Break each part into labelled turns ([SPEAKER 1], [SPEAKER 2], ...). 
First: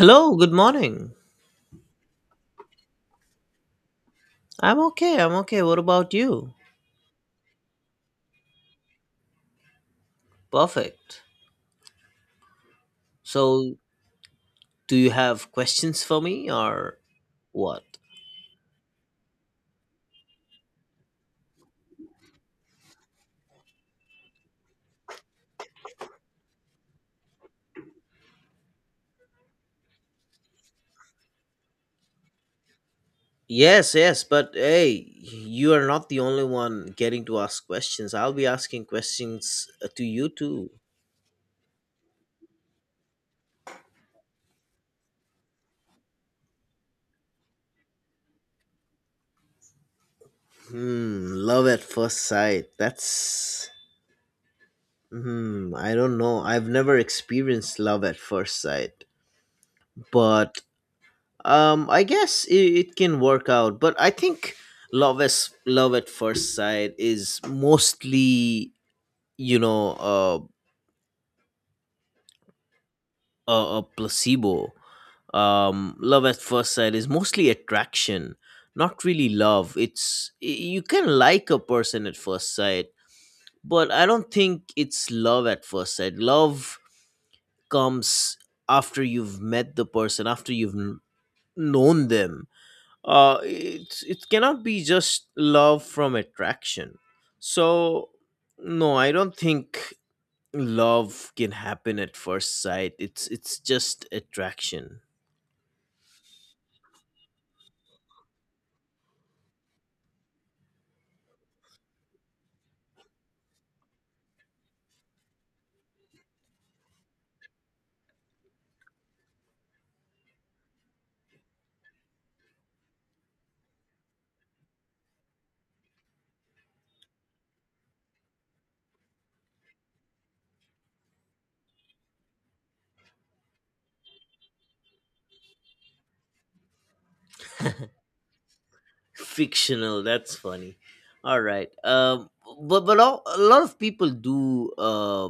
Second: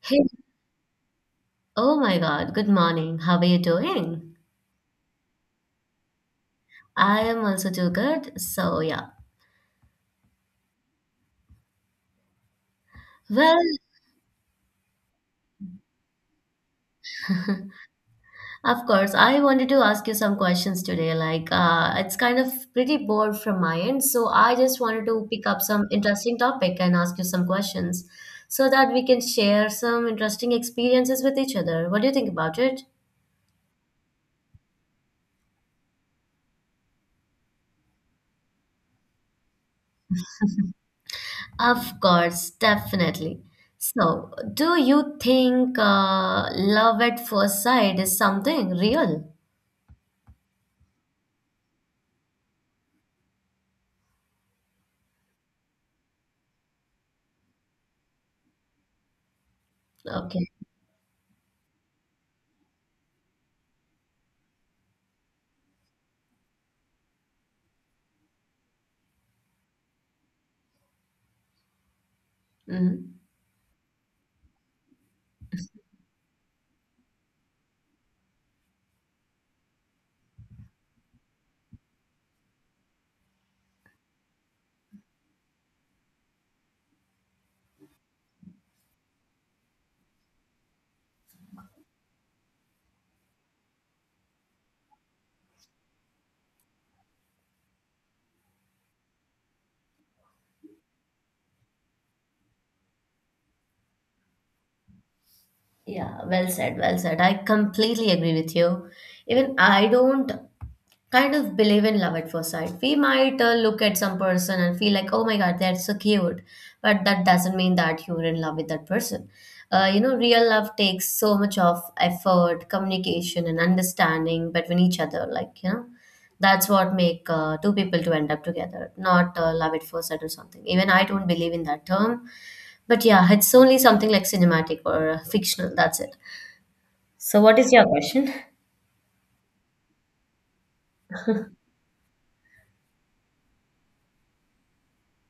[SPEAKER 1] Hey,
[SPEAKER 2] good morning.
[SPEAKER 1] oh my God, good morning. How are you doing?
[SPEAKER 2] I'm okay, I'm okay. What about you?
[SPEAKER 1] I am also too good. So, yeah.
[SPEAKER 2] Perfect.
[SPEAKER 1] Well,
[SPEAKER 2] So, do you have questions for me or what?
[SPEAKER 1] of course, I wanted to ask you some questions today. Like, it's kind of pretty bored from my end. So, I just wanted to pick up some interesting topic and ask you some questions so that we can share some interesting experiences with each other. What do you think about it?
[SPEAKER 2] Yes, yes, but hey, you are not the only one getting to ask questions. I'll be asking questions to you too.
[SPEAKER 1] Of course, definitely. So, do you think love at first sight is something real?
[SPEAKER 2] Hmm, love at first sight. That's. Hmm, I don't know. I've never experienced love at first sight.
[SPEAKER 1] Okay.
[SPEAKER 2] But I guess it can work out, but I think love at first sight is mostly you know
[SPEAKER 1] Mm,
[SPEAKER 2] a placebo. Love at first sight is mostly attraction, not really love. You can like a person at first sight, but I don't think it's love at first sight. Love comes after you've met the person, after you've known them, it's it cannot be just love from attraction. So no, I don't think love can happen at first sight. It's just attraction.
[SPEAKER 1] yeah, well said, well said. I completely agree with you. Even I don't kind of believe in love at first sight. We might look at some person and feel like, oh my God, they're so cute. But that doesn't mean that you're in love with that person. Real love takes so much of effort, communication, and understanding between each other. Like, you know, that's what make two people to end up together, not love at first sight or something. Even I don't believe in that term. But yeah, it's only something like cinematic or fictional. That's it. So, what is your question?
[SPEAKER 2] Fictional, that's funny. All right, but all, a lot of people do,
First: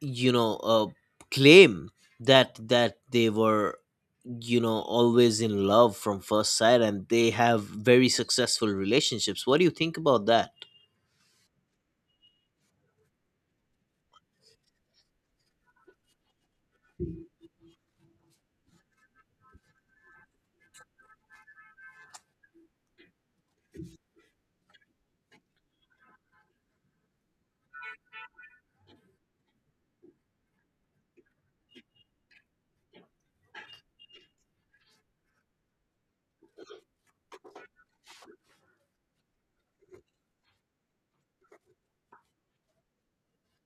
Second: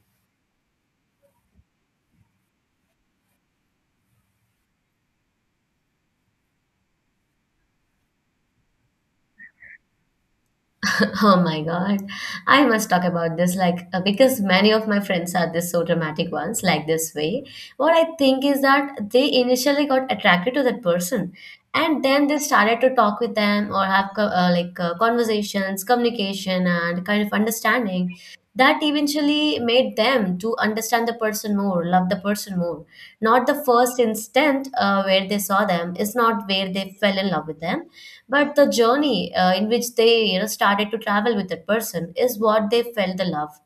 [SPEAKER 2] you know uh claim that they were, you know, always in love from first sight, and they have very successful relationships. What do you think about that?
[SPEAKER 1] Oh my God. I must talk about this like because many of my friends are this so dramatic ones like this way. What I think is that they initially got attracted to that person and then they started to talk with them or have conversations, communication and kind of understanding that eventually made them to understand the person more, love the person more. Not the first instant where they saw them is not where they fell in love with them, but the journey in which they, you know, started to travel with that person is what they felt the love.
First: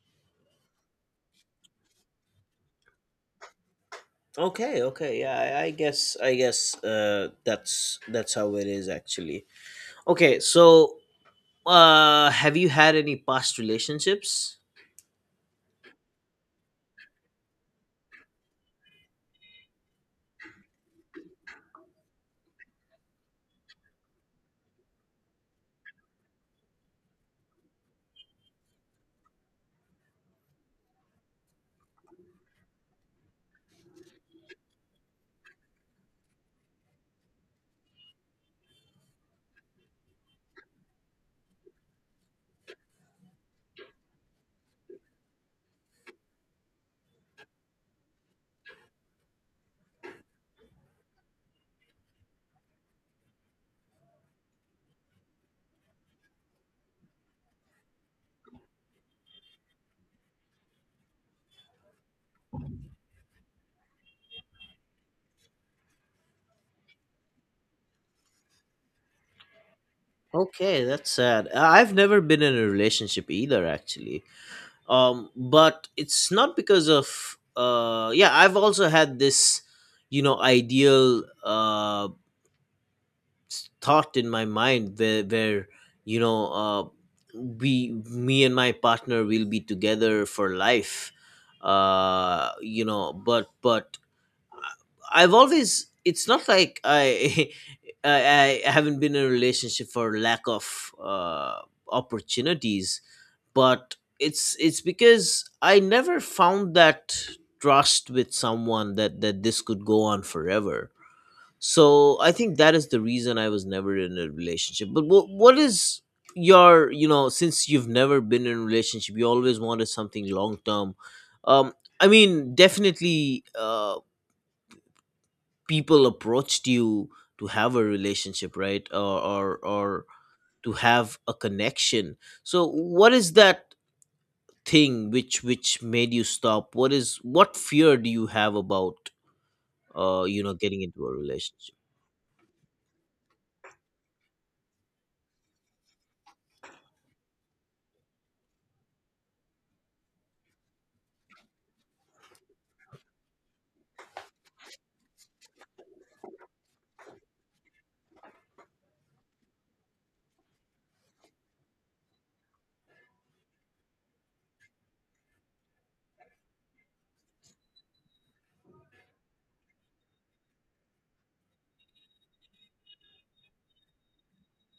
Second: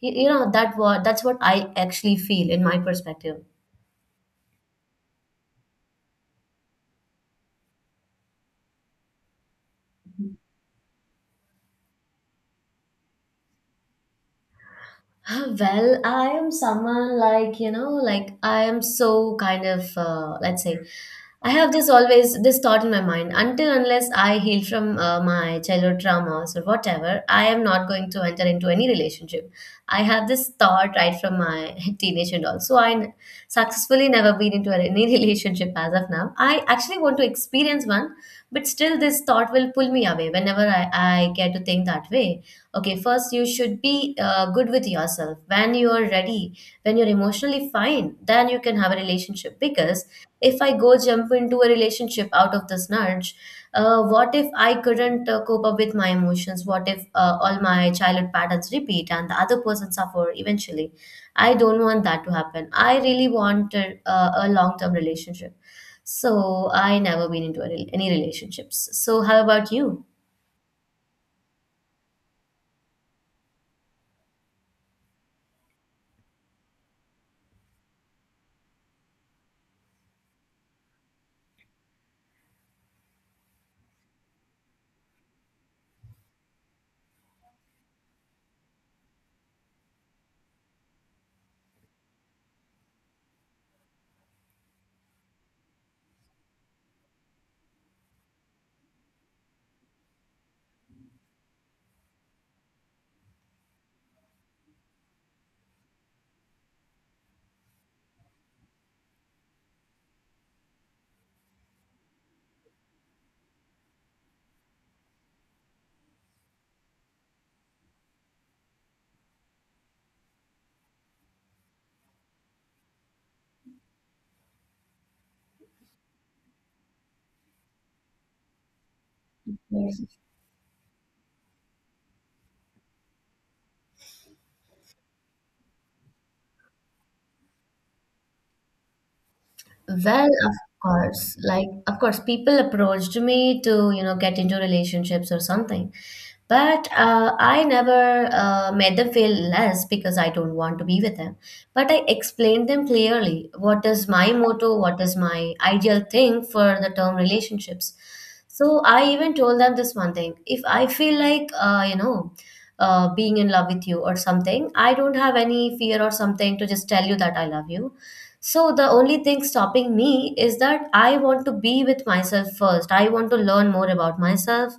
[SPEAKER 1] You know that, what that's what I actually feel in my perspective.
[SPEAKER 2] Okay, okay, yeah, I guess, that's how it is actually. Okay, so, have you had any past relationships?
[SPEAKER 1] Well, I am someone like, you know, like I am so kind of, let's say, I have this always, this thought in my mind until unless I heal from my childhood traumas or whatever, I am not going to enter into any relationship. I have this thought right from my teenage and all. So I n- successfully never been into any relationship as of now. I actually want to experience one, but still this thought will pull me away whenever I get to think that way. Okay, first you should be good with yourself. When you are ready, when you're emotionally fine, then you can have a relationship. Because if I go jump into a relationship out of this nudge, what if I couldn't cope up with my emotions? What if all my childhood patterns repeat and the other person suffer eventually? I don't want that to happen. I really want a long-term relationship. So I never been into a, any relationships. So how about you?
[SPEAKER 2] Okay, that's sad. I've never been in a relationship either, actually. But it's not because of, yeah, I've also had this, you know, ideal, thought in my mind where you know uh, we, me and my partner, will be together for life, you know but I've always, it's not like I I haven't been in a relationship for lack of opportunities, but it's because I never found that trust with someone, that that this could go on forever. So I think that is the reason I was never in a relationship. But what is your, you know, since you've never been in a relationship, you always wanted something long term. Um, I mean, definitely, people approached you to have a relationship, right? Or to have a connection. So what is that thing which made you stop? What is, what fear do you have about
[SPEAKER 1] Well, of
[SPEAKER 2] getting into a
[SPEAKER 1] course, like
[SPEAKER 2] relationship?
[SPEAKER 1] of course, people approached me to, you know, get into relationships or something. But I never made them feel less because I don't want to be with them. But I explained them clearly what is my motto, what is my ideal thing for the term relationships. So I even told them this one thing. If I feel like, being in love with you or something, I don't have any fear or something to just tell you that I love you. So the only thing stopping me is that I want to be with myself first. I want to learn more about myself.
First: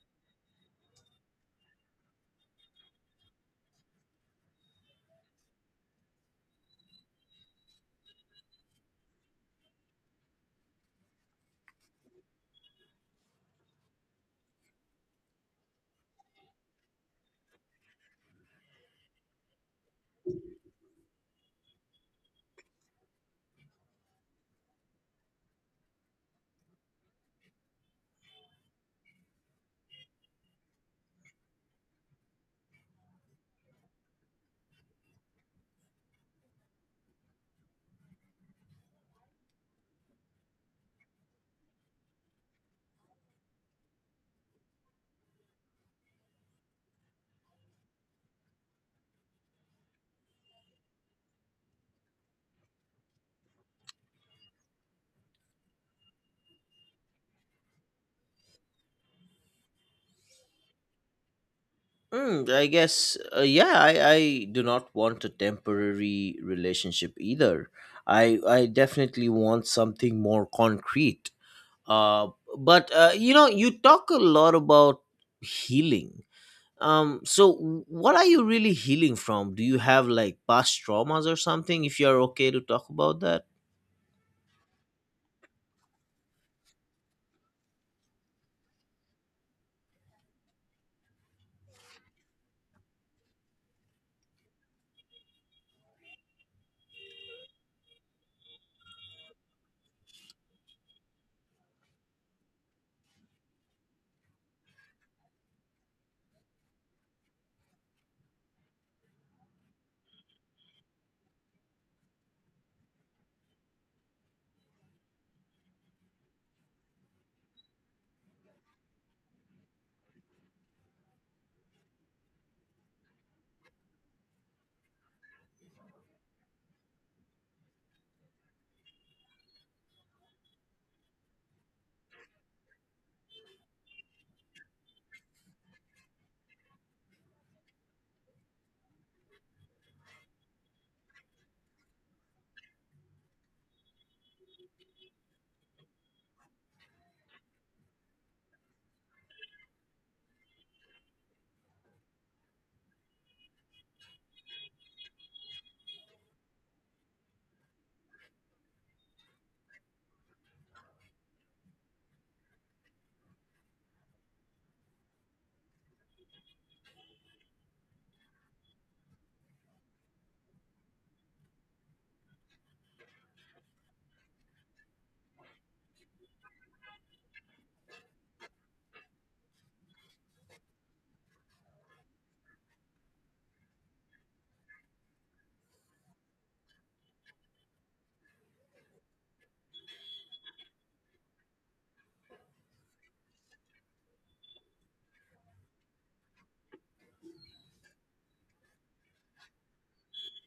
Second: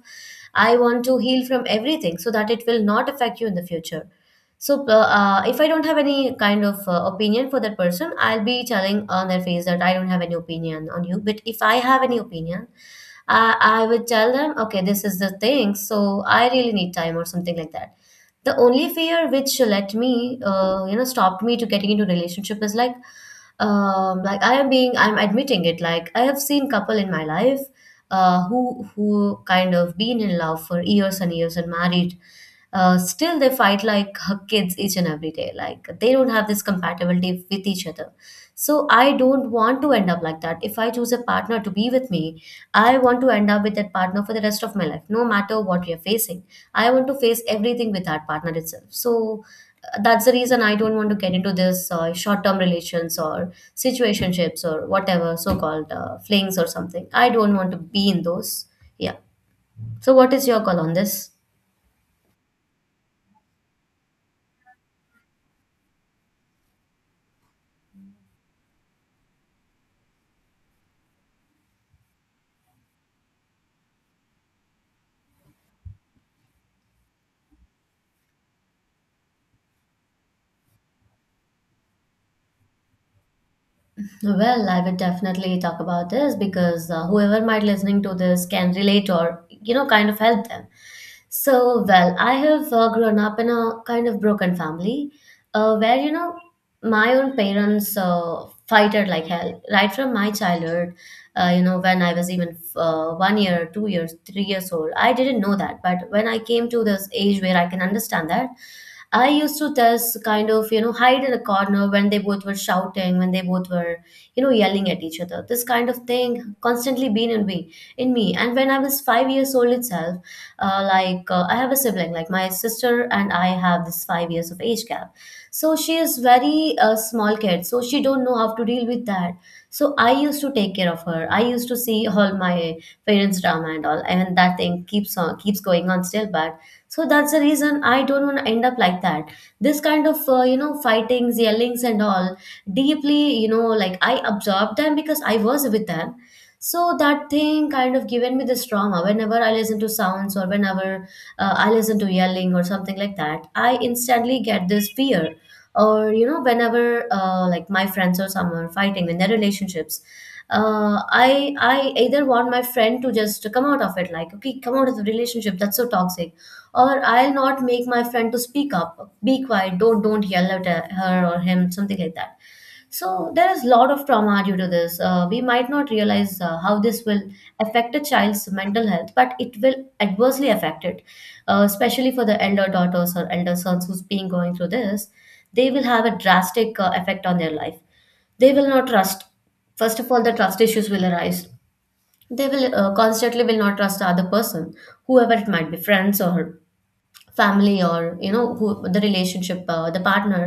[SPEAKER 1] I want to heal from everything so that it will not affect you in the future. So if I don't have any kind of opinion for that person, I'll be telling on their face that I don't have any opinion on you. But if I have any opinion, I would tell them, okay, this is the thing. So I really need time or something like that. The only fear which let me, stopped me to getting into relationship is like I am being, I'm admitting it. Like I have seen couple in my life who kind of been in love for years and years and married. Still, they fight like kids each and every day. Like they don't have this compatibility with each other, so I don't want to end up like that. If I choose a partner to be with me, I want to end up with that partner for the rest of my life, no matter what we are facing. I want to face everything with that partner itself. So that's the reason I don't want to get into this short-term relations or situationships or whatever so-called flings or something. I don't want to be in those. Yeah. So what is your call on this?
[SPEAKER 2] Mm, I guess, yeah, I do not want a temporary relationship either. I definitely want something more concrete. Uh, but, you know, you talk a lot about healing. So, what are you really healing from? Do you have like past traumas or something, if you're okay to talk about that?
[SPEAKER 1] Well, I would definitely talk about this because whoever might listening to this can relate or, you know, kind of help them. So, well, I have grown up in a kind of broken family, where, you know, my own parents fighted like hell right from my childhood. You know, when I was even 1 year, 2 years, 3 years old, I didn't know that. But when I came to this age where I can understand that, I used to just kind of, you know, hide in a corner when they both were shouting, when they both were, you know, yelling at each other. This kind of thing constantly been in me. And when I was 5 years old itself, I have a sibling, like my sister, and I have this 5 years of age gap. So she is very small kid, so she don't know how to deal with that. So I used to take care of her. I used to see all my parents drama and all, I mean that thing keeps on keeps going on still. But so that's the reason I don't want to end up like that. This kind of, fightings, yellings and all deeply, you know, like I absorbed them because I was with them. So that thing kind of given me this trauma. Whenever I listen to sounds or whenever I listen to yelling or something like that, I instantly get this fear, or, you know, whenever like my friends or someone are fighting in their relationships, I either want my friend to just come out of it, like okay, come out of the relationship that's so toxic, or I'll not make my friend to speak up, be quiet, don't yell at her or him, something like that. So there is a lot of trauma due to this. We might not realize how this will affect a child's mental health, but it will adversely affect it, especially for the elder daughters or elder sons who's been going through this. They will have a drastic effect on their life. They will not trust. First of all, the trust issues will arise. They will constantly will not trust the other person, whoever it might be, friends or family or, you know, who the relationship, the partner.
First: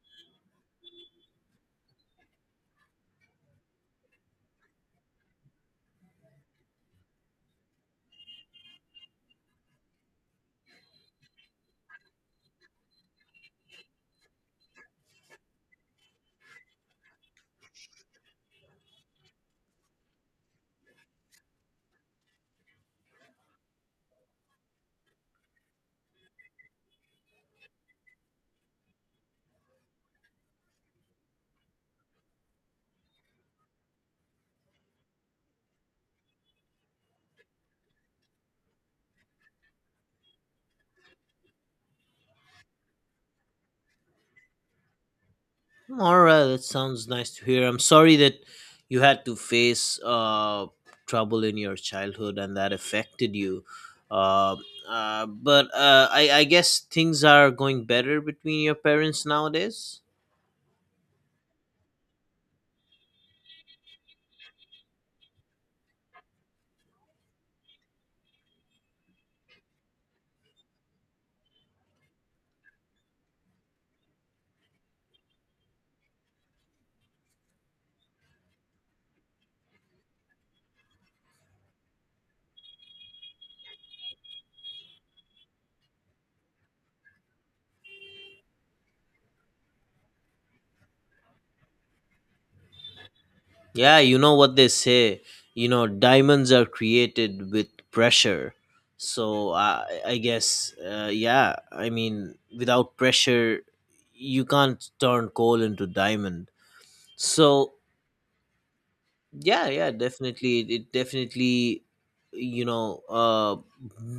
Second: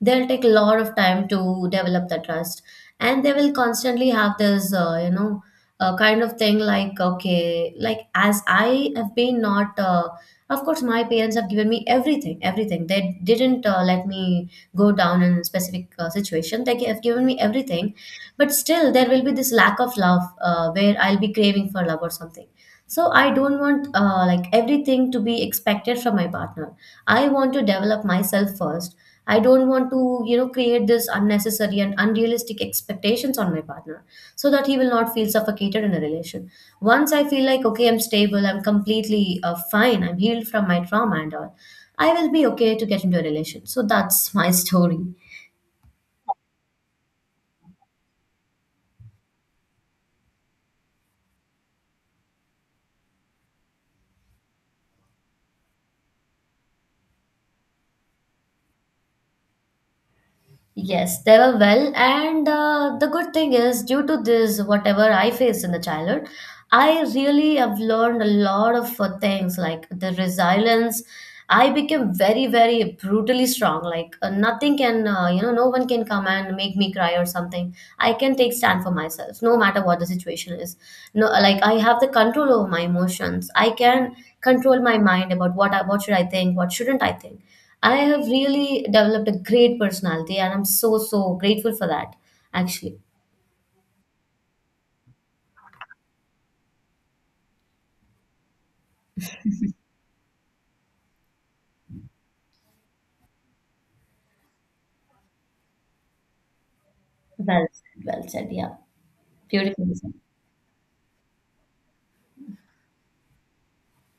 [SPEAKER 1] They'll take a lot of time to develop the trust, and they will constantly have this, kind of thing like, okay, like as I have been not of course, my parents have given me everything, everything. They didn't let me go down in a specific situation. They have given me everything, but still there will be this lack of love, where I'll be craving for love or something. So I don't want like everything to be expected from my partner. I want to develop myself first. I don't want to, you know, create this unnecessary and unrealistic expectations on my partner, so that he will not feel suffocated in a relation. Once I feel like, okay, I'm stable, I'm completely fine, I'm healed from my trauma and all, I will be okay to get into a relation. So that's my story.
[SPEAKER 2] All right, that sounds nice to hear. I'm sorry that you had to face trouble in your childhood, and that affected you. Uh, but I guess things are going better between your parents nowadays.
[SPEAKER 1] Yes, they were well. And the good thing is, due to this, whatever I faced in the childhood, I really have learned a lot of things like the resilience. I became very, very brutally strong. Like nothing can, no one can come and make me cry or something. I can take stand for myself, no matter what the situation is. No, like I have the control over my emotions. I can control my mind about what should I think, what shouldn't I think. I have really developed a great personality and I'm so grateful for that actually.
[SPEAKER 2] Yeah, you know what they say. You know, diamonds are created with pressure. So I guess, yeah, I mean, without pressure, you can't turn coal into diamond.
[SPEAKER 1] Well
[SPEAKER 2] So
[SPEAKER 1] said, well said, yeah.
[SPEAKER 2] yeah,
[SPEAKER 1] Beautiful.
[SPEAKER 2] yeah, definitely it definitely, you know,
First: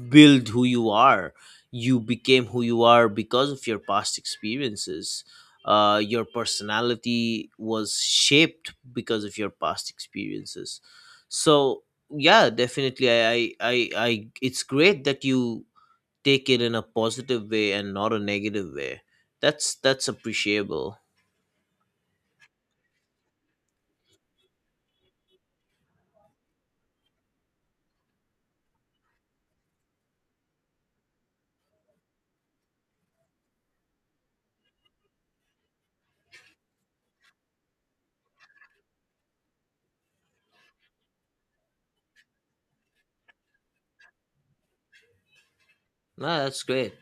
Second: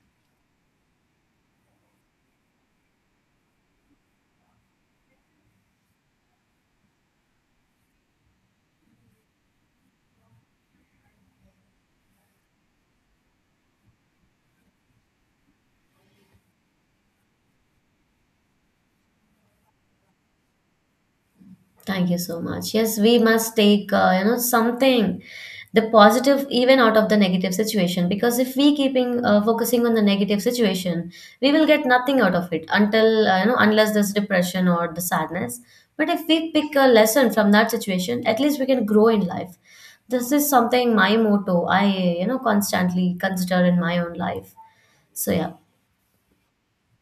[SPEAKER 2] build who you are. You became who you are because of your past experiences. Your personality was shaped because of your past experiences. So yeah, definitely I, it's great that you take it in a positive way and not a negative way. That's appreciable.
[SPEAKER 1] Thank you so much. Yes, we must take something, the positive even out of the negative situation. Because if we keeping focusing on the negative situation, we will get nothing out of it until unless there's depression or the sadness. But if we pick a lesson from that situation, at least we can grow in life. This is something my motto. I constantly consider in my own life. So yeah.
[SPEAKER 2] No, that's great.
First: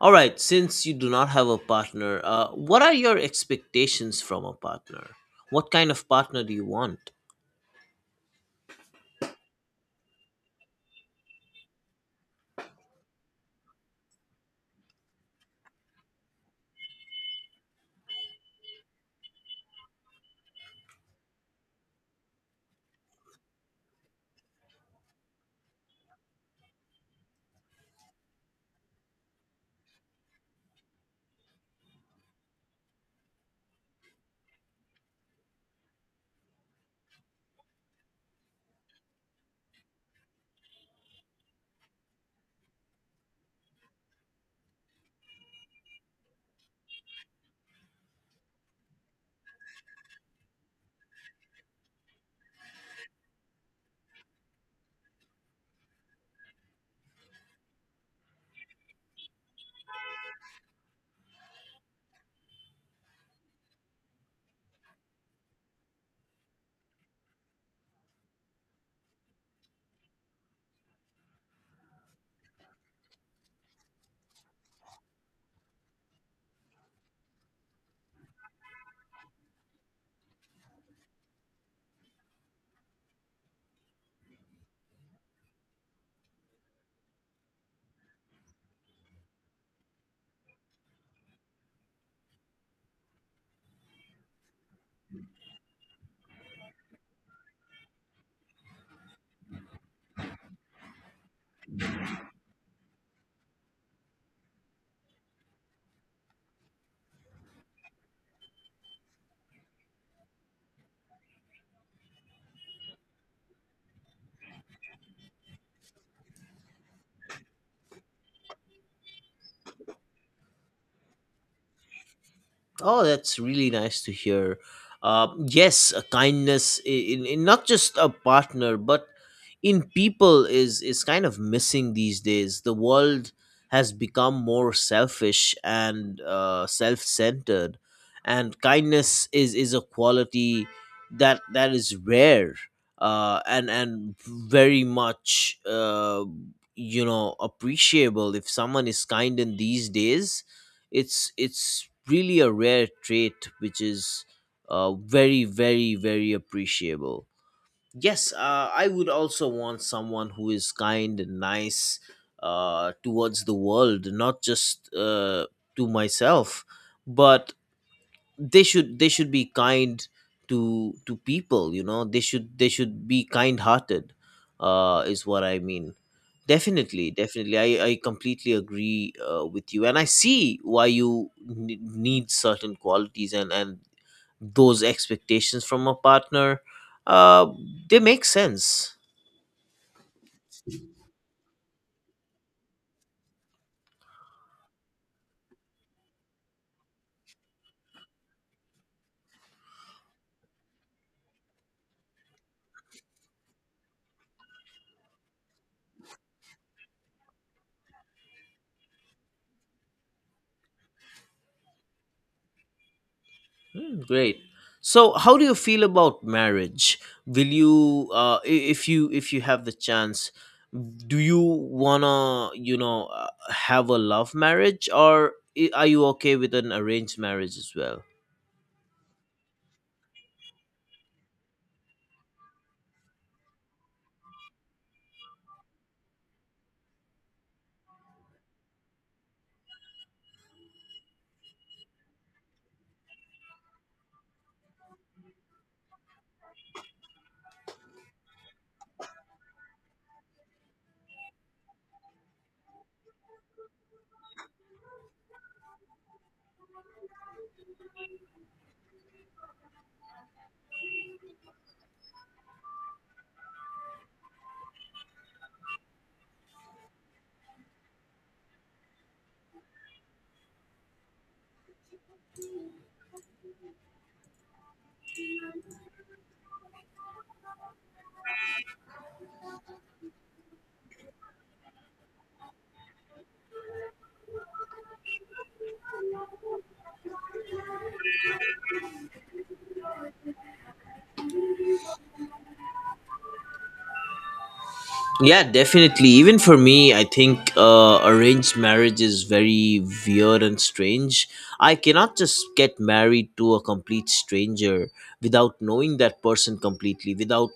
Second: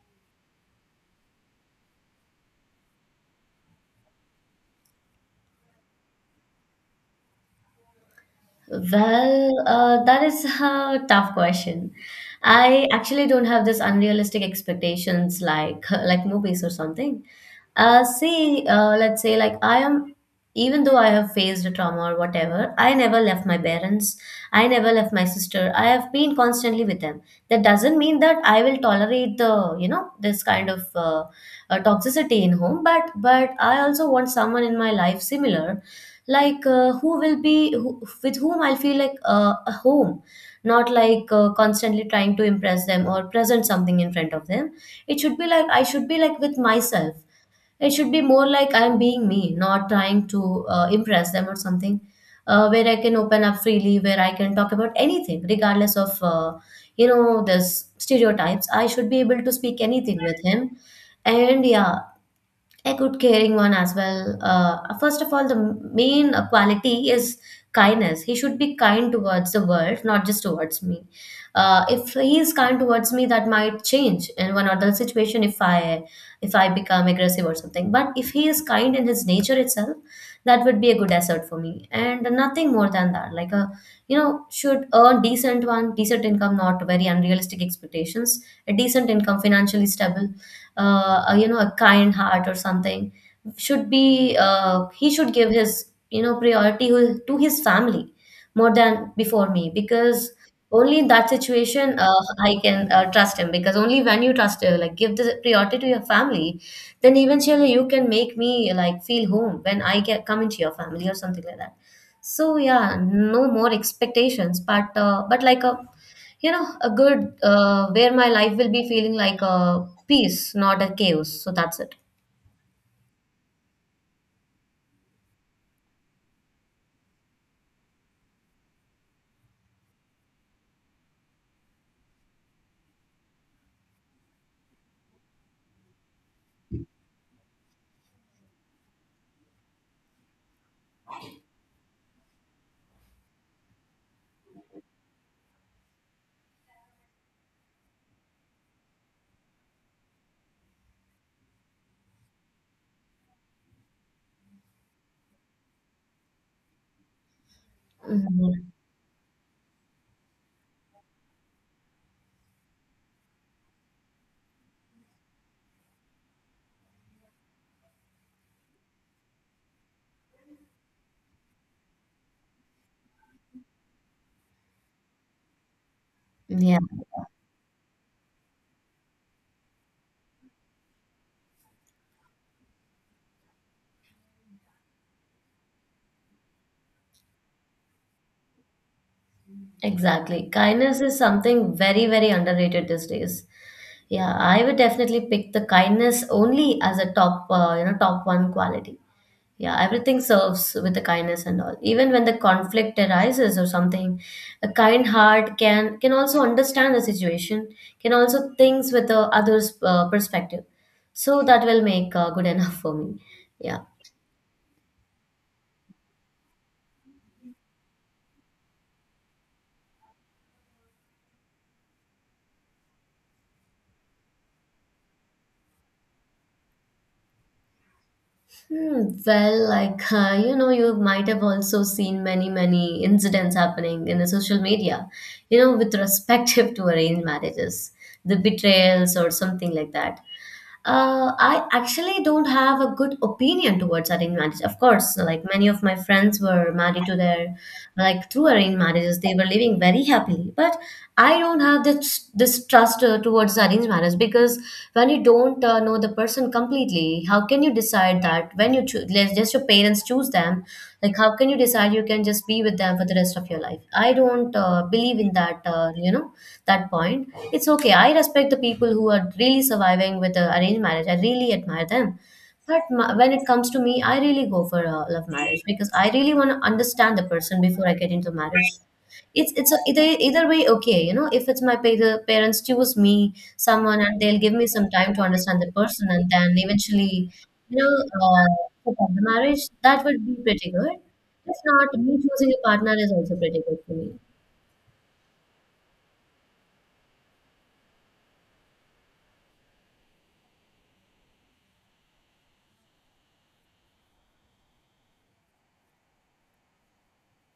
[SPEAKER 2] All right, since you do not have a partner, what are your expectations from a partner? What kind of partner do you want?
[SPEAKER 1] Well, that is a tough question. I actually don't have this unrealistic expectations like like movies or something. Let's say like I am, even though I have faced a trauma or whatever, I never left my parents. I never left my sister. I have been constantly with them. That doesn't mean that I will tolerate this kind of toxicity in home. But I also want someone in my life similar like who will be who, with whom I'll feel like a home, not like constantly trying to impress them or present something in front of them. It should be like I should be like with myself. It should be more like I'm being me, not trying to impress them or something, where I can open up freely, where I can talk about anything regardless of this stereotypes. I should be able to speak anything with him. And yeah, a good caring one as well. First of all, the main quality is kindness. He should be kind towards the world, not just towards me. If he is kind towards me, that might change in one other situation if I become aggressive or something. But if he is kind in his nature itself, that would be a good asset for me, and nothing more than that. Like a, should earn decent income, not very unrealistic expectations, a decent income, financially stable, a, you know a kind heart or something. Should be he should give his priority to his family more than before me, because only in that situation I can trust him. Because only when you trust him, like give the priority to your family, then eventually you can make me like feel home when I get come into your family or something like that. So yeah, no more expectations, but like a, a good, where my life will be feeling like a peace, not a chaos. So that's it.
[SPEAKER 2] Oh, that's really nice to hear. Yes, kindness in not just a partner, but in people is kind of missing these days. The world has become more selfish and self centered, and kindness is a quality that is rare, and very much, you know, appreciable. If someone is kind in these days, it's really a rare trait which is, very, very, very appreciable. Yes,
[SPEAKER 1] Mhm.
[SPEAKER 2] I would also want someone who is kind and nice towards the world, not just to myself, but they should, be kind to people. You know, they should be kind hearted is what I mean.
[SPEAKER 1] Yeah.
[SPEAKER 2] Definitely, definitely, I completely agree with you, and I see why you need certain qualities, and those expectations from a partner, uh they make sense.
[SPEAKER 1] Exactly. Kindness is something very, very underrated these days. Yeah, I would definitely pick the kindness only as a top, top one quality. Yeah, everything serves with the kindness and all. Even when the conflict arises or something, a kind heart can also understand the situation, can also thinks with the other's perspective. So that will make good enough for me. Yeah.
[SPEAKER 2] Great. So, how do you feel about marriage? Will you, if you if you have the chance, do you wanna, you know, have a love marriage, or are you okay with an arranged marriage as well?
[SPEAKER 1] Hmm, well, like you might have also seen many, many incidents happening in the social media, you know, with respective to arranged marriages, the betrayals or something like that. I actually don't have a good opinion towards arranged marriage. Of course, like many of my friends were married to their, like through arranged marriages, they were living very happily. But I don't have this trust towards arranged marriage, because when you don't know the person completely, how can you decide that when you choose, just your parents choose them, like how can you decide you can just be with them for the rest of your life? I don't believe in that, that point. It's okay, I respect the people who are really surviving with the arranged marriage, I really admire them. But my, when it comes to me, I really go for a love marriage because I really want to understand the person before I get into marriage. It's a, either way okay, you know. If it's my the parents choose me someone and they'll give me some time to understand the person and then eventually, you know, uh, support the marriage, that would be pretty good. If not, me choosing a partner is also pretty good for me.
[SPEAKER 2] Yeah, definitely. Even for me, I think arranged marriage is very weird and strange. I cannot just get married to a complete stranger without knowing that person completely, without,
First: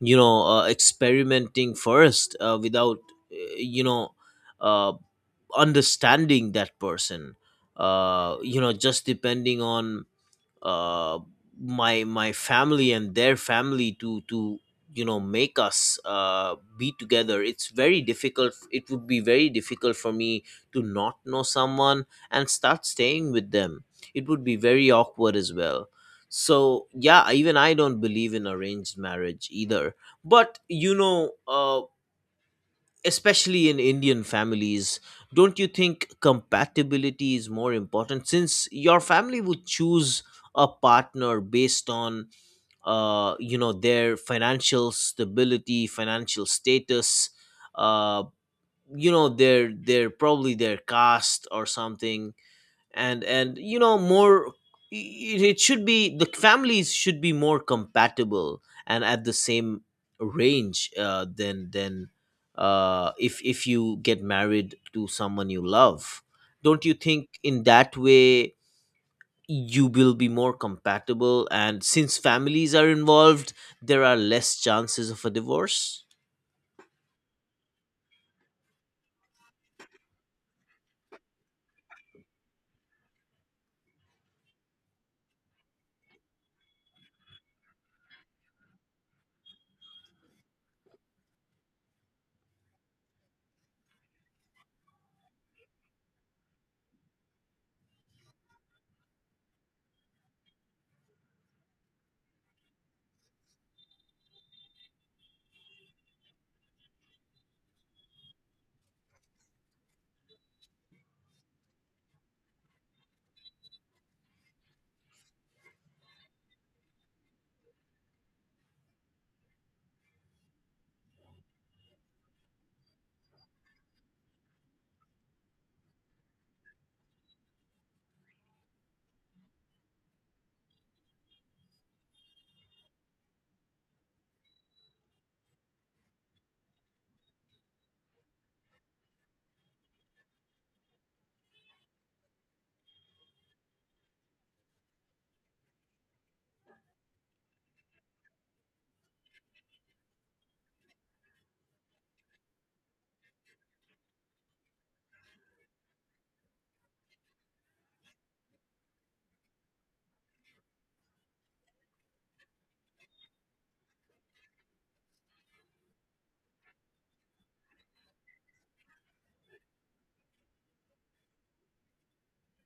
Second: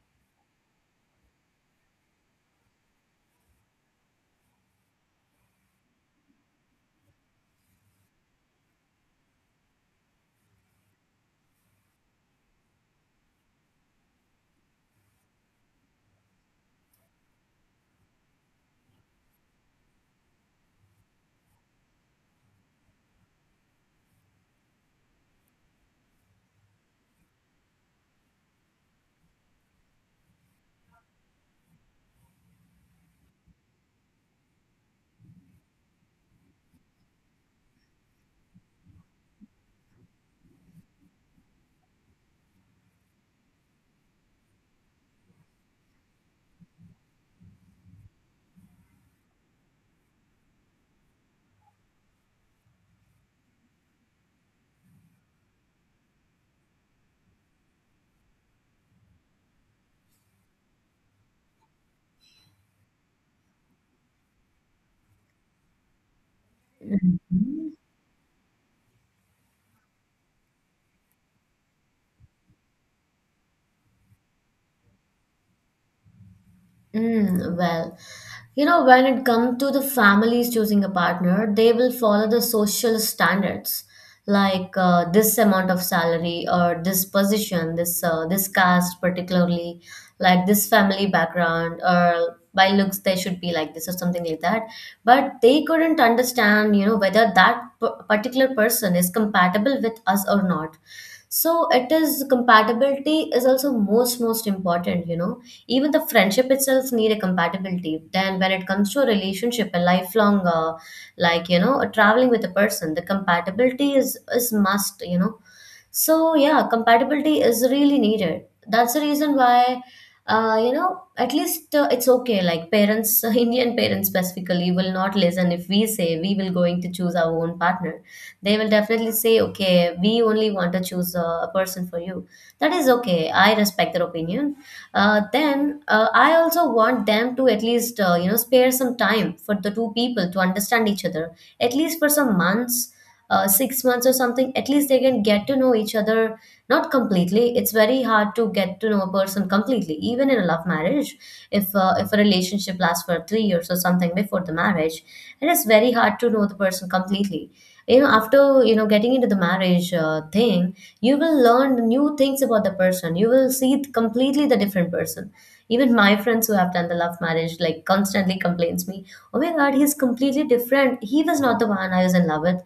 [SPEAKER 2] you know, experimenting first, without, uh, you know, uh, understanding that person. You know, just depending on uh, my family and their family to make us be together, it's very difficult. It would be very difficult for me to not know someone and start staying with them. It would be very awkward as well. So yeah, even I don't believe in arranged marriage either, but you know, especially in Indian families, don't you think compatibility is more important, since your family would choose a partner based on, you know, their financial stability, financial status, uh, you know, their probably their caste or something, and more, it should be, the families should be more compatible and at the same range, than than, if you get married to someone you love. Don't you think in
[SPEAKER 1] Mhm.
[SPEAKER 2] that way you will be more compatible, and since families are involved, there are less chances of a divorce?
[SPEAKER 1] Mm, well, you know, when it comes to the families choosing a partner, they will follow the social standards like this amount of salary or this position, this caste particularly, like this family background or by looks they should be like this or something like that. But they couldn't understand, you know, whether that particular person is compatible with us or not. So it is, compatibility is also most important, you know. Even the friendship itself need a compatibility, then when it comes to a relationship, a lifelong, a traveling with a person, the compatibility is must, you know. So yeah, compatibility is really needed. That's the reason why, at least it's okay. Like parents, Indian parents specifically, will not listen if we say we will going to choose our own partner. They will definitely say, okay, we only want to choose a person for you. That is okay. I respect their opinion. Then I also want them to at least spare some time for the two people to understand each other, at least for some months, six months or something, at least they can get to know each other. Not completely. It's very hard to get to know a person completely, even in a love marriage. If a relationship lasts for three years or something before the marriage, it is very hard to know the person completely. You know, after getting into the marriage thing, you will learn new things about the person. You will see it completely the different person. Even my friends who have done the love marriage like constantly complains me, oh my god, he's completely different. He was not the one I was in love with.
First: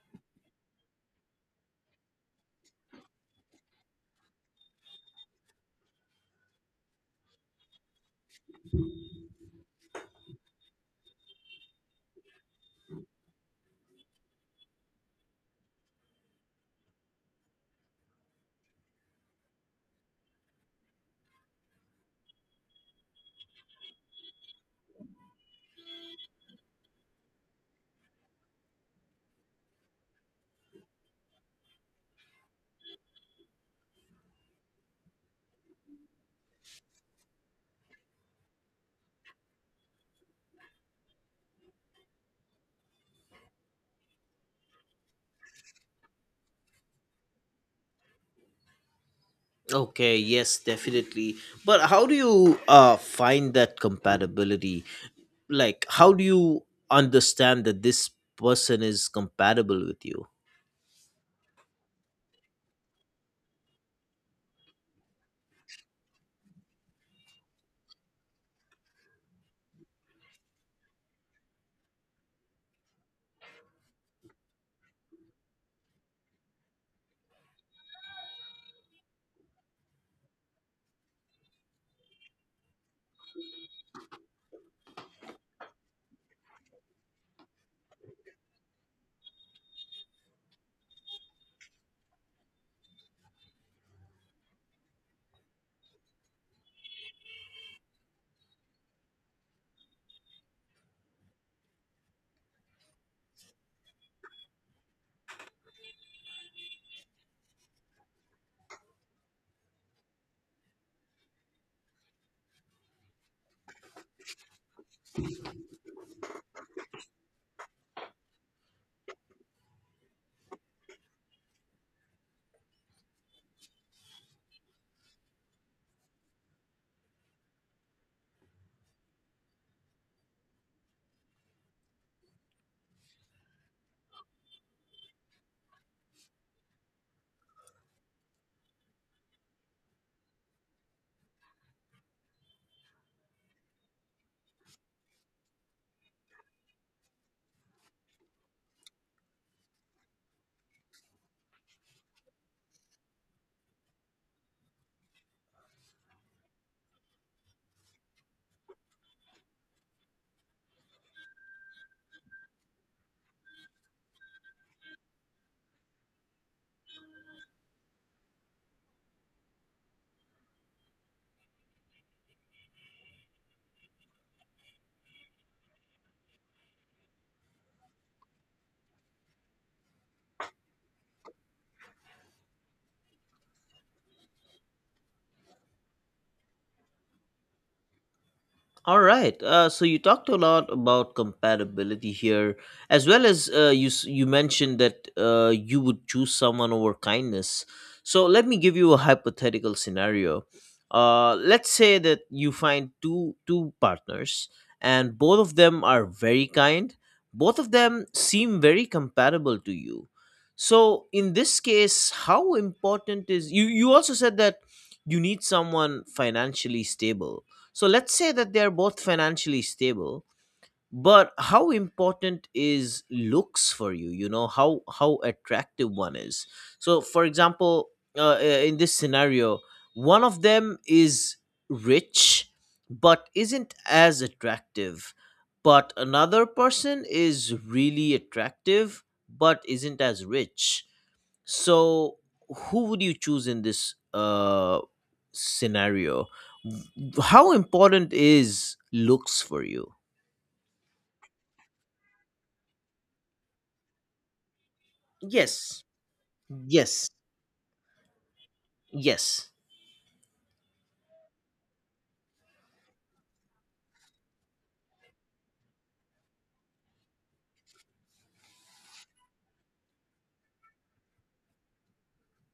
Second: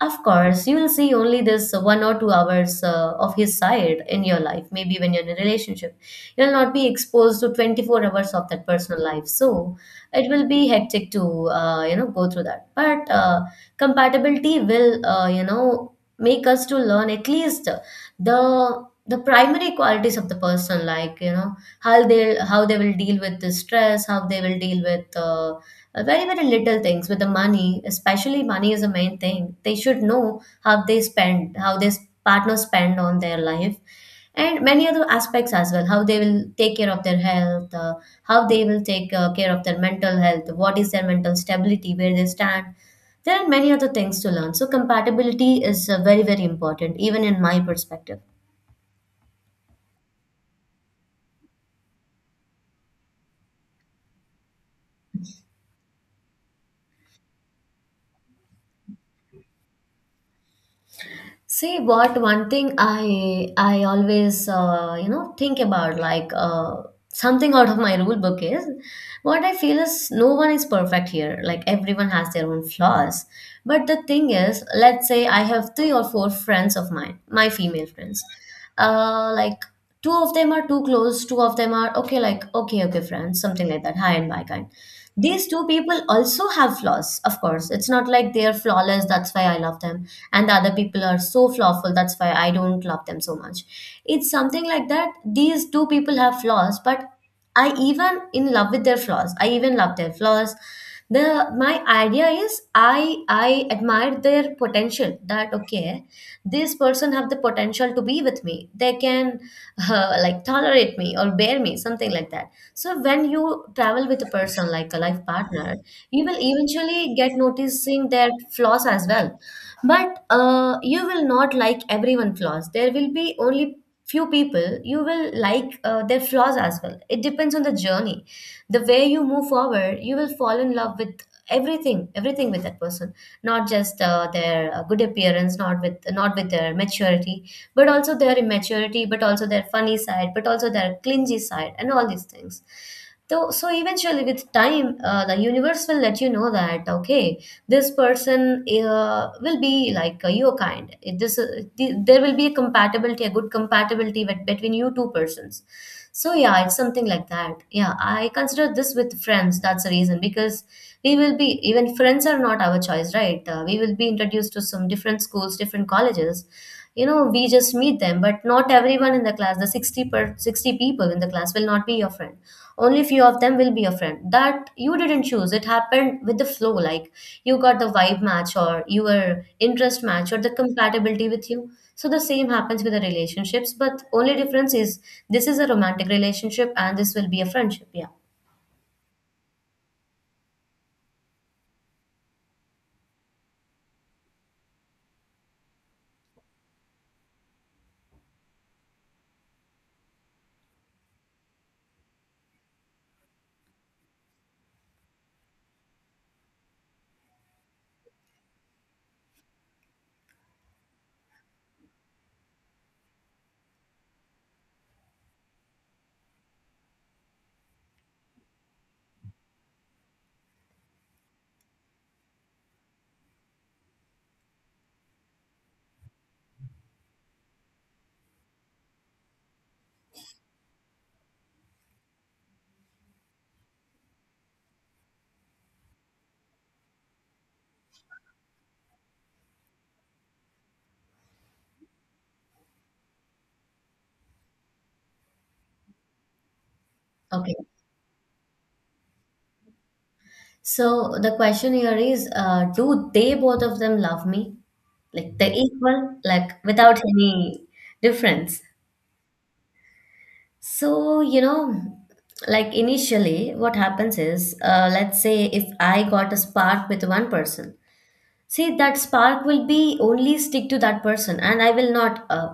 [SPEAKER 1] Of course, you will see only this one or two hours of his side in your life. Maybe when you're in a relationship, you'll not be exposed to 24 hours of that personal life. So it will be hectic to go through that. But compatibility will make us to learn at least the primary qualities of the person, like you know how they will deal with the stress, how they will deal with very very little things, with the money, especially money is the main thing they should know, how they spend, how their partner spend on their life, and many other aspects as well, how they will take care of their health, how they will take care of their mental health, what is their mental stability, where they stand. There are many other things to learn, so compatibility is very very important, even in my perspective.
[SPEAKER 2] Okay, yes, definitely, but how do you find that compatibility? Like how do you understand that this person is compatible with you?
[SPEAKER 1] See, what one thing I always think about, like something out of my rule book, is what I feel is no one is perfect here, like everyone has their own flaws. But the thing is, let's say I have three or four friends of mine, my female friends, uh, like two of them are too close, two of them are okay, like okay okay friends, something like that, hi and bye kind. These two people also have flaws, of course, it's not like they're flawless, that's why I love them. And the other people are so flawful, that's why I don't love them so much. It's something like that. These two people have flaws, but I even in love with their flaws, I even love their flaws. The, my idea is I admire their potential, that okay, this person have the potential to be with me, they can like tolerate me or bear me, something like that. So when you travel with a person like a life partner, you will eventually get noticing their flaws as well. But you will not like everyone flaws, there will be only few people you will like their flaws as well. It depends on the journey, the way you move forward, you will fall in love with everything, everything with that person, not just their good appearance, not with, not with their maturity, but also their immaturity, but also their funny side, but also their clingy side, and all these things. So, so eventually, with time, the universe will let you know that okay, this person will be like your kind. This there will be a compatibility, a good compatibility between you two persons. So yeah, it's something like that. Yeah, I consider this with friends. That's the reason because we will be even friends are not our choice, right? We will be introduced to some different schools, different colleges. You know, we just meet them, but not everyone in the class, the 60 per 60 people in the class will not be your friend, only few of them will be your friend that you didn't choose. It happened with the flow, like you got the vibe match or your interest match or the compatibility with you. So the same happens with the relationships, but only difference is this is a romantic relationship and this will be a friendship. Yeah,
[SPEAKER 2] All right. So you talked a lot about compatibility here, as well as, you you mentioned that you would choose someone over kindness. So let me give you a hypothetical scenario. Let's say that you find two partners, and both of them are very kind. Both of them seem very compatible to you. So in this case, how important is, you? You also said that you need someone financially stable, so let's say that they're both financially stable, but how important is looks for you? You know, how attractive one is. So for example, in this scenario, one of them is rich but isn't as attractive, but another person is really attractive but isn't as rich. So, who would you choose in this scenario? How
[SPEAKER 1] okay,
[SPEAKER 2] important is looks for you?
[SPEAKER 1] so the question here is, do they both of them love me, like they're
[SPEAKER 2] Yes,
[SPEAKER 1] equal, like without
[SPEAKER 2] yes.
[SPEAKER 1] any difference.
[SPEAKER 2] Yes.
[SPEAKER 1] So, you know, like initially, what happens is, let's say if I got a spark with one person. See, that spark will be only stick to that person, and I will not.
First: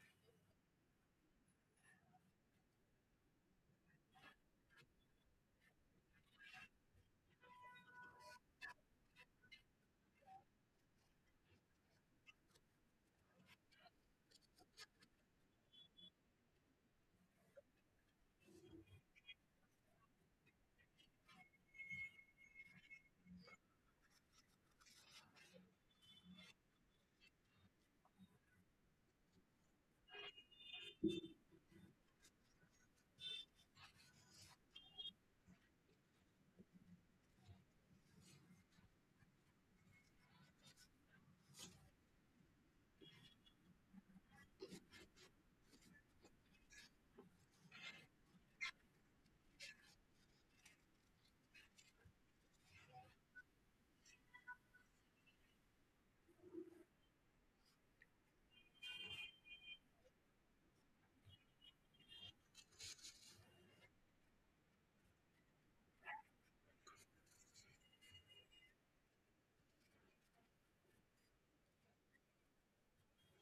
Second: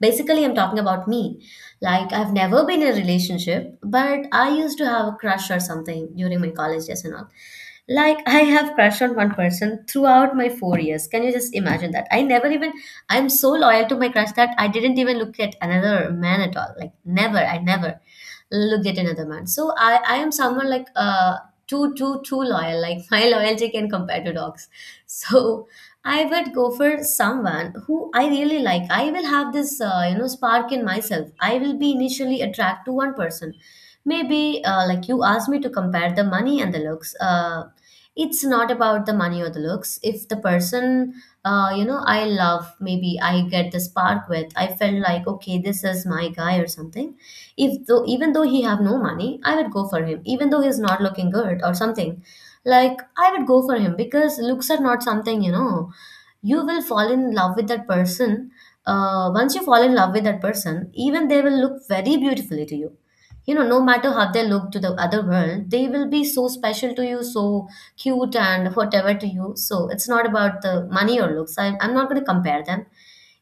[SPEAKER 1] Basically, I'm talking about me. Like, I've never been in a relationship, but I used to have a crush or something during my college days and all. Like, I have crush on one person throughout my 4 years. Can you just imagine that? I never even. I'm so loyal to my crush that I didn't even look at another man at all. Like, never. I never look at another man. So I am someone like uh, too loyal. Like my loyalty can compare to dogs. So I would go for someone who I really like. I will have this, you know, spark in myself. I will be initially attracted to one person. Maybe like you asked me to compare the money and the looks. It's not about the money or the looks. If the person, you know, I love, maybe I get the spark with. I felt like okay, this is my guy or something. If though, even though he have no money, I would go for him. Even though he's not looking good or something, like I would go for him because looks are not something, you know, you will fall in love with that person. Once you fall in love with that person, even they will look very beautifully to you. You know, no matter how they look to the other world, they will be so special to you, so cute and whatever to you. So it's not about the money or looks. I'm not going to compare them.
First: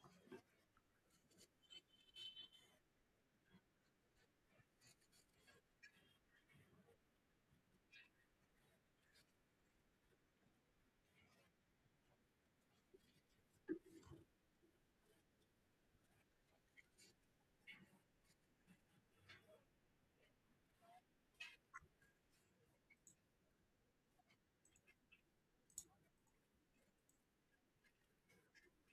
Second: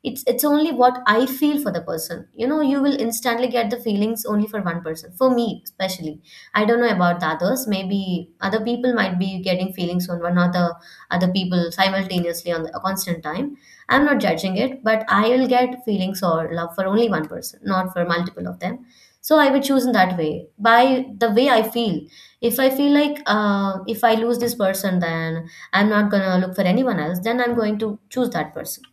[SPEAKER 1] It's only what I feel for the person. You know, you will instantly get the feelings only for one person. For me, especially. I don't know about the others. Maybe other people might be getting feelings on one another other people simultaneously on a constant time. I'm not judging it, but I will get feelings or love for only one person, not for multiple of them. So I would choose in that way by the way I feel. If I feel like if I lose this person, then I'm not gonna look for anyone else. Then I'm going to choose that person.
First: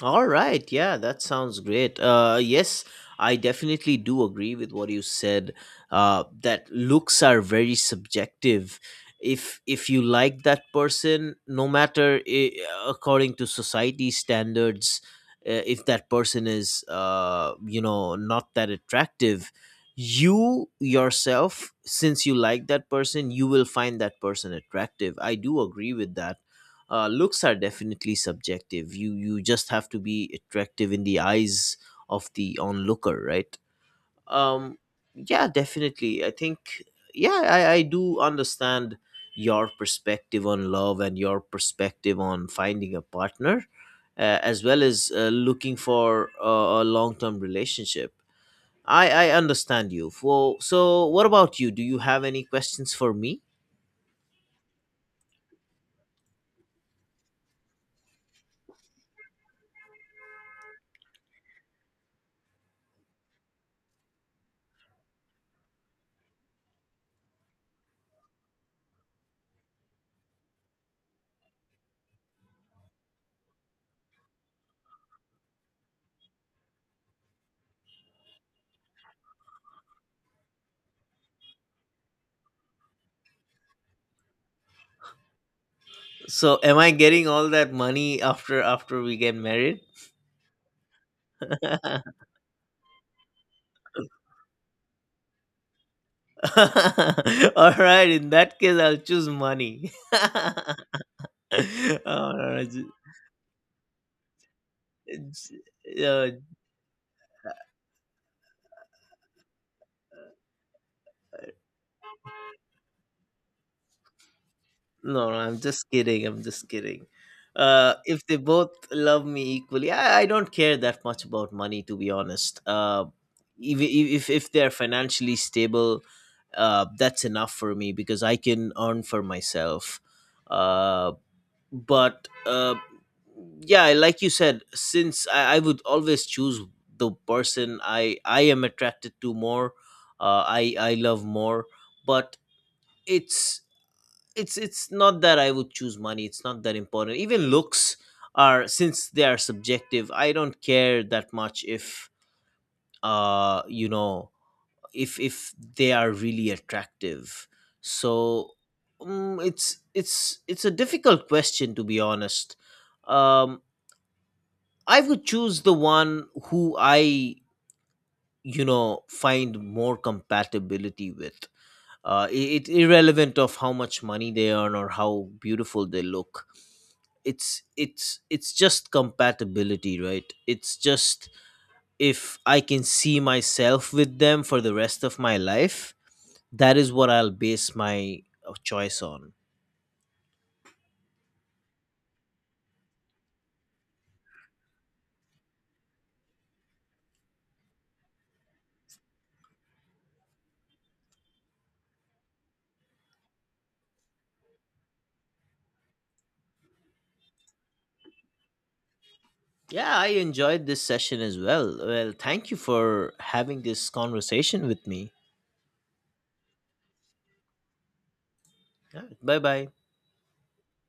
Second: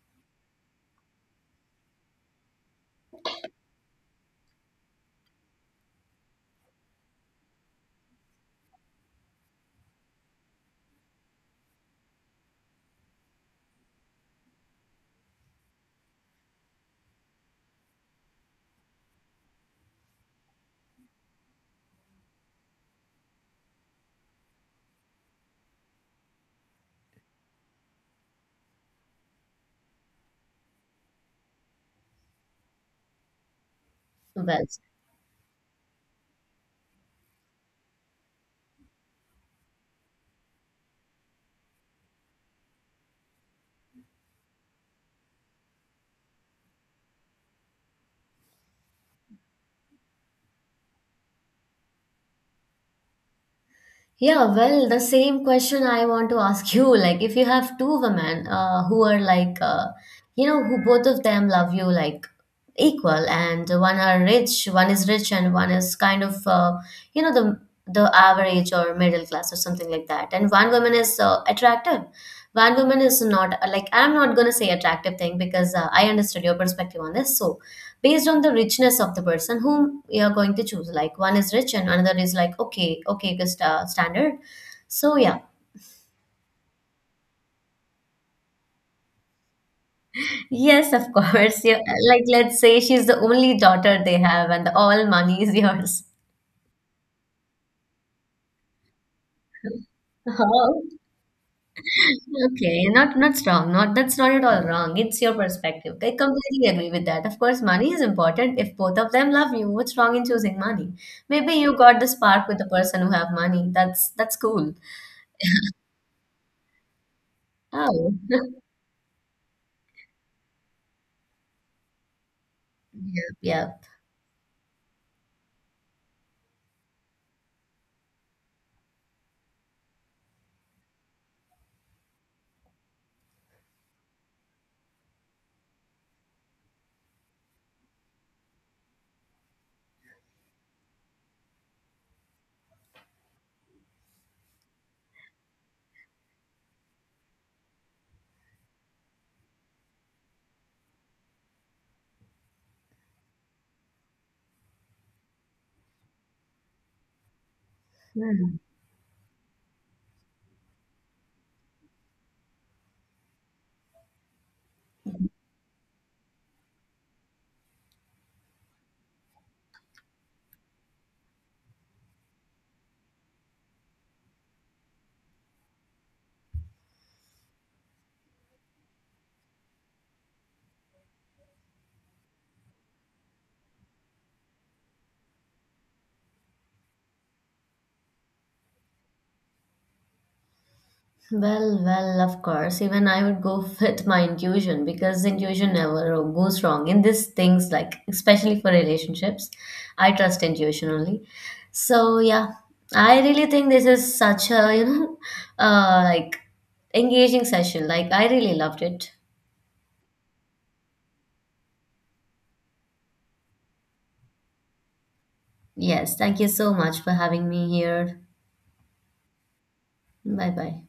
[SPEAKER 2] All right, yeah, that sounds great. Yes, I definitely do agree with what you said. That looks are very subjective. If you like that person, no matter I according to society standards, if that person is, you know, not that attractive, you yourself, since you like that person, you will find that person attractive. I do agree with that. Looks are definitely subjective. You just have to be attractive in the eyes of the onlooker, right?
[SPEAKER 1] Well,
[SPEAKER 2] Um, yeah, definitely. I think, yeah, I do understand your perspective on love and your perspective on finding a partner, as well as looking for a long term relationship. I understand you. Well, so, what about you? Do you have any questions for me?
[SPEAKER 1] yeah, well, the same question I want to ask you. Like, if you have two women who are like, you know, who both of them love you, like equal, and one is rich, and one is kind of, you know, the average or middle class or something like that, and one woman is attractive, one woman is not. Like, I'm not gonna say attractive thing because I understood your perspective on this. So, based on the richness of the person whom you're going to choose. Like one is rich and another is like, okay, okay, good standard. So yeah,
[SPEAKER 2] So, am I getting all that money after we get married?
[SPEAKER 1] yes, of course. Yeah, like let's say she's the only daughter they have, and all money is yours.
[SPEAKER 2] All right, in that case, I'll choose money.
[SPEAKER 1] Oh,
[SPEAKER 2] Uh, j-
[SPEAKER 1] okay. Not not wrong. Not that's not at all wrong. It's your
[SPEAKER 2] j-
[SPEAKER 1] perspective. I
[SPEAKER 2] uh,
[SPEAKER 1] completely agree with that. Of course, money is important if both of them love you. What's wrong in choosing money? Maybe you got the spark with the person who have money. That's cool.
[SPEAKER 2] no, no, I'm just kidding. I'm just kidding.
[SPEAKER 1] Oh,
[SPEAKER 2] If they both love me equally, I don't care that much about money, to be honest.
[SPEAKER 1] yeah,
[SPEAKER 2] If if they're financially stable, that's enough for me because I can earn for myself. Uh, but Yeah, like you said, since I would always choose the person I am attracted to more, I love more. But it's it's not that I would choose money. It's not that important. Even looks, are, since they are subjective, I don't care that much if, uh you know if if they are really attractive. So
[SPEAKER 1] yeah.
[SPEAKER 2] mm, it's it's a difficult question, to be honest. um I would choose the one who I, you know, find more compatibility with. It's irrelevant of how much money they earn or how beautiful they look. It's it's just compatibility, right? It's just, if I can see myself with them for the rest of my life, that is what I'll base my choice on.
[SPEAKER 1] Well, well, of course. Even I would go with my intuition because intuition never goes wrong in these things, like especially for relationships. I trust intuition only. So yeah, I really think this is such a, you know, like engaging session. Like I really loved it.
[SPEAKER 2] Yeah, I enjoyed this session as well. Well, thank you for having this conversation with me.
[SPEAKER 1] Yes, thank you so much for having me here.
[SPEAKER 2] Bye bye.
[SPEAKER 1] Bye bye.